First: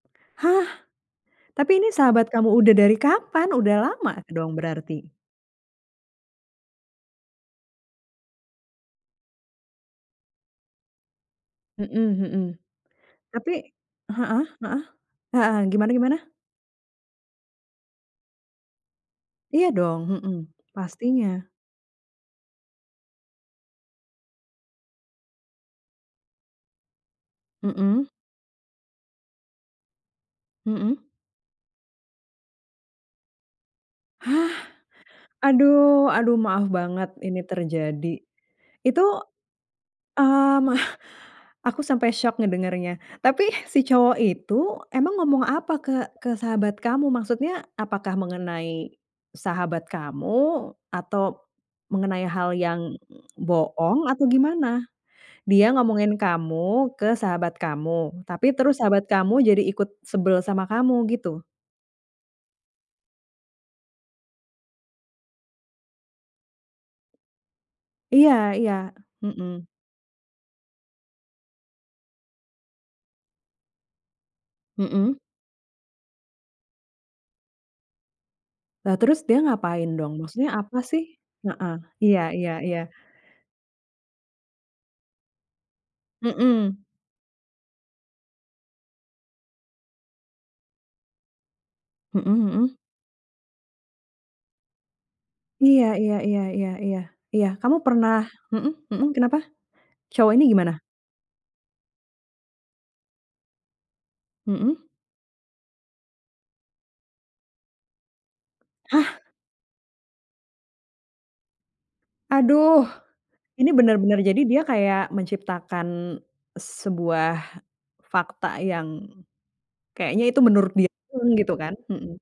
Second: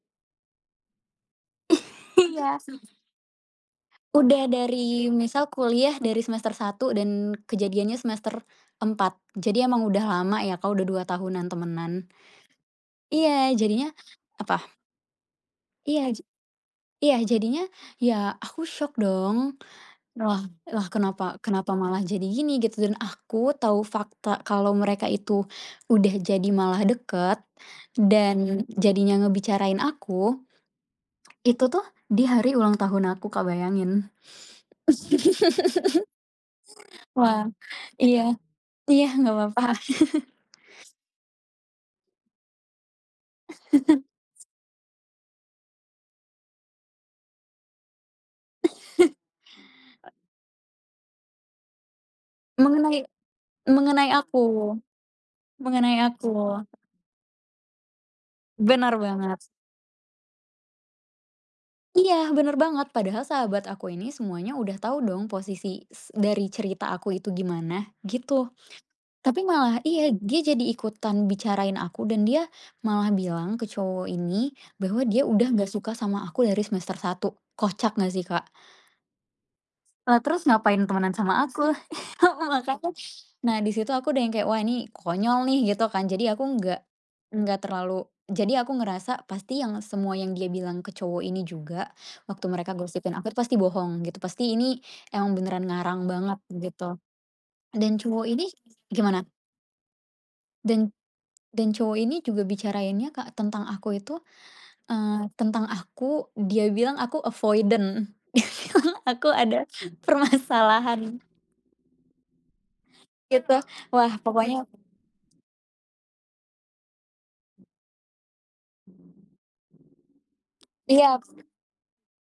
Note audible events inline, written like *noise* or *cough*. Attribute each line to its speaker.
Speaker 1: Hah? Tapi ini,
Speaker 2: *chuckles*
Speaker 1: sahabat kamu
Speaker 2: Iya.
Speaker 1: udah dari kapan, udah lama
Speaker 2: Udah
Speaker 1: dong berarti?
Speaker 2: dari misal kuliah dari semester 1 dan kejadiannya semester 4. Jadi emang udah lama ya Kak, udah 2 tahunan temenan.
Speaker 1: Mhm mhm.
Speaker 2: Iya,
Speaker 1: Tapi
Speaker 2: jadinya
Speaker 1: heeh
Speaker 2: apa?
Speaker 1: heeh? Heeh, gimana
Speaker 2: Iya,
Speaker 1: gimana?
Speaker 2: ja iya jadinya, ya aku syok dong,
Speaker 1: Iya dong, mhm.
Speaker 2: "Lah lah, kenapa
Speaker 1: Pastinya.
Speaker 2: kenapa malah jadi gini?" Gitu, dan aku tahu fakta kalau mereka itu udah jadi malah deket
Speaker 1: Mhm.
Speaker 2: dan jadinya ngebicarain aku
Speaker 1: Mhm.
Speaker 2: itu tuh di hari ulang tahun aku Kak, bayangin.
Speaker 1: Hah? Aduh aduh maaf banget
Speaker 2: *laughs*
Speaker 1: ini
Speaker 2: Wah, iya,
Speaker 1: terjadi. Itu,
Speaker 2: iya nggak apa-apa. *laughs*
Speaker 1: mmm, *chuckles* aku sampai syok ngedengernya. Tapi si
Speaker 2: *chuckles*
Speaker 1: cowok itu emang ngomong apa ke ke sahabat kamu? Maksudnya apakah mengenai sahabat
Speaker 2: *chuckles*
Speaker 1: kamu, atau mengenai hal yang
Speaker 2: Mengenai
Speaker 1: bohong,
Speaker 2: mengenai
Speaker 1: atau
Speaker 2: aku
Speaker 1: gimana? Dia
Speaker 2: mengenai
Speaker 1: ngomongin
Speaker 2: aku.
Speaker 1: kamu ke sahabat kamu, tapi terus
Speaker 2: Benar
Speaker 1: sahabat
Speaker 2: banget.
Speaker 1: kamu jadi ikut sebel sama kamu, gitu?
Speaker 2: Iya, benar banget. Padahal sahabat aku ini semuanya udah tau dong posisi s dari cerita aku itu gimana,
Speaker 1: Iya
Speaker 2: gitu.
Speaker 1: iya.
Speaker 2: Tapi
Speaker 1: Mhm.
Speaker 2: malah iya, dia jadi ikutan bicarain aku dan dia malah bilang ke cowok ini bahwa
Speaker 1: Mhm.
Speaker 2: dia udah nggak suka sama aku dari semester 1, kocak nggak sih, Kak?
Speaker 1: Lah, terus dia ngapain dong?
Speaker 2: Lah,
Speaker 1: Maksudnya
Speaker 2: terus
Speaker 1: apa
Speaker 2: ngapain
Speaker 1: sih?
Speaker 2: temenan sama aku?
Speaker 1: Heeh. Iya
Speaker 2: *chuckles* Heeh,
Speaker 1: iya iya.
Speaker 2: makanya, nah di situ aku udah yang kayak, "Wah, ini konyol nih", gitu kan. Jadi aku nggak
Speaker 1: Mhm.
Speaker 2: nggak terlalu jadi aku ngerasa, pasti yang semua yang dia bilang ke cowok ini juga
Speaker 1: Mhm
Speaker 2: waktu mereka
Speaker 1: mhm.
Speaker 2: gosipin aku pasti bohong, gitu. Pasti ini emang beneran
Speaker 1: Iya
Speaker 2: ngarang
Speaker 1: iya
Speaker 2: banget
Speaker 1: iya iya
Speaker 2: gitu,
Speaker 1: iya iya. Kamu
Speaker 2: dan
Speaker 1: pernah
Speaker 2: cowok ini
Speaker 1: mhm mhm,
Speaker 2: gimana?
Speaker 1: kenapa? Cowok ini gimana?
Speaker 2: Dan dan cowok ini juga bicarainnya Kak tentang aku itu,
Speaker 1: Mhm.
Speaker 2: eee, tentang aku dia bilang aku avoidant, *laughs*
Speaker 1: Hah?
Speaker 2: aku ada permasalahan.
Speaker 1: Aduh,
Speaker 2: Gitu,
Speaker 1: ini bener
Speaker 2: wah
Speaker 1: bener, jadi
Speaker 2: pokoknya
Speaker 1: dia kayak menciptakan sebuah fakta yang kayaknya itu menurut dia
Speaker 2: Iya.
Speaker 1: pun, gitu kan? Mhm.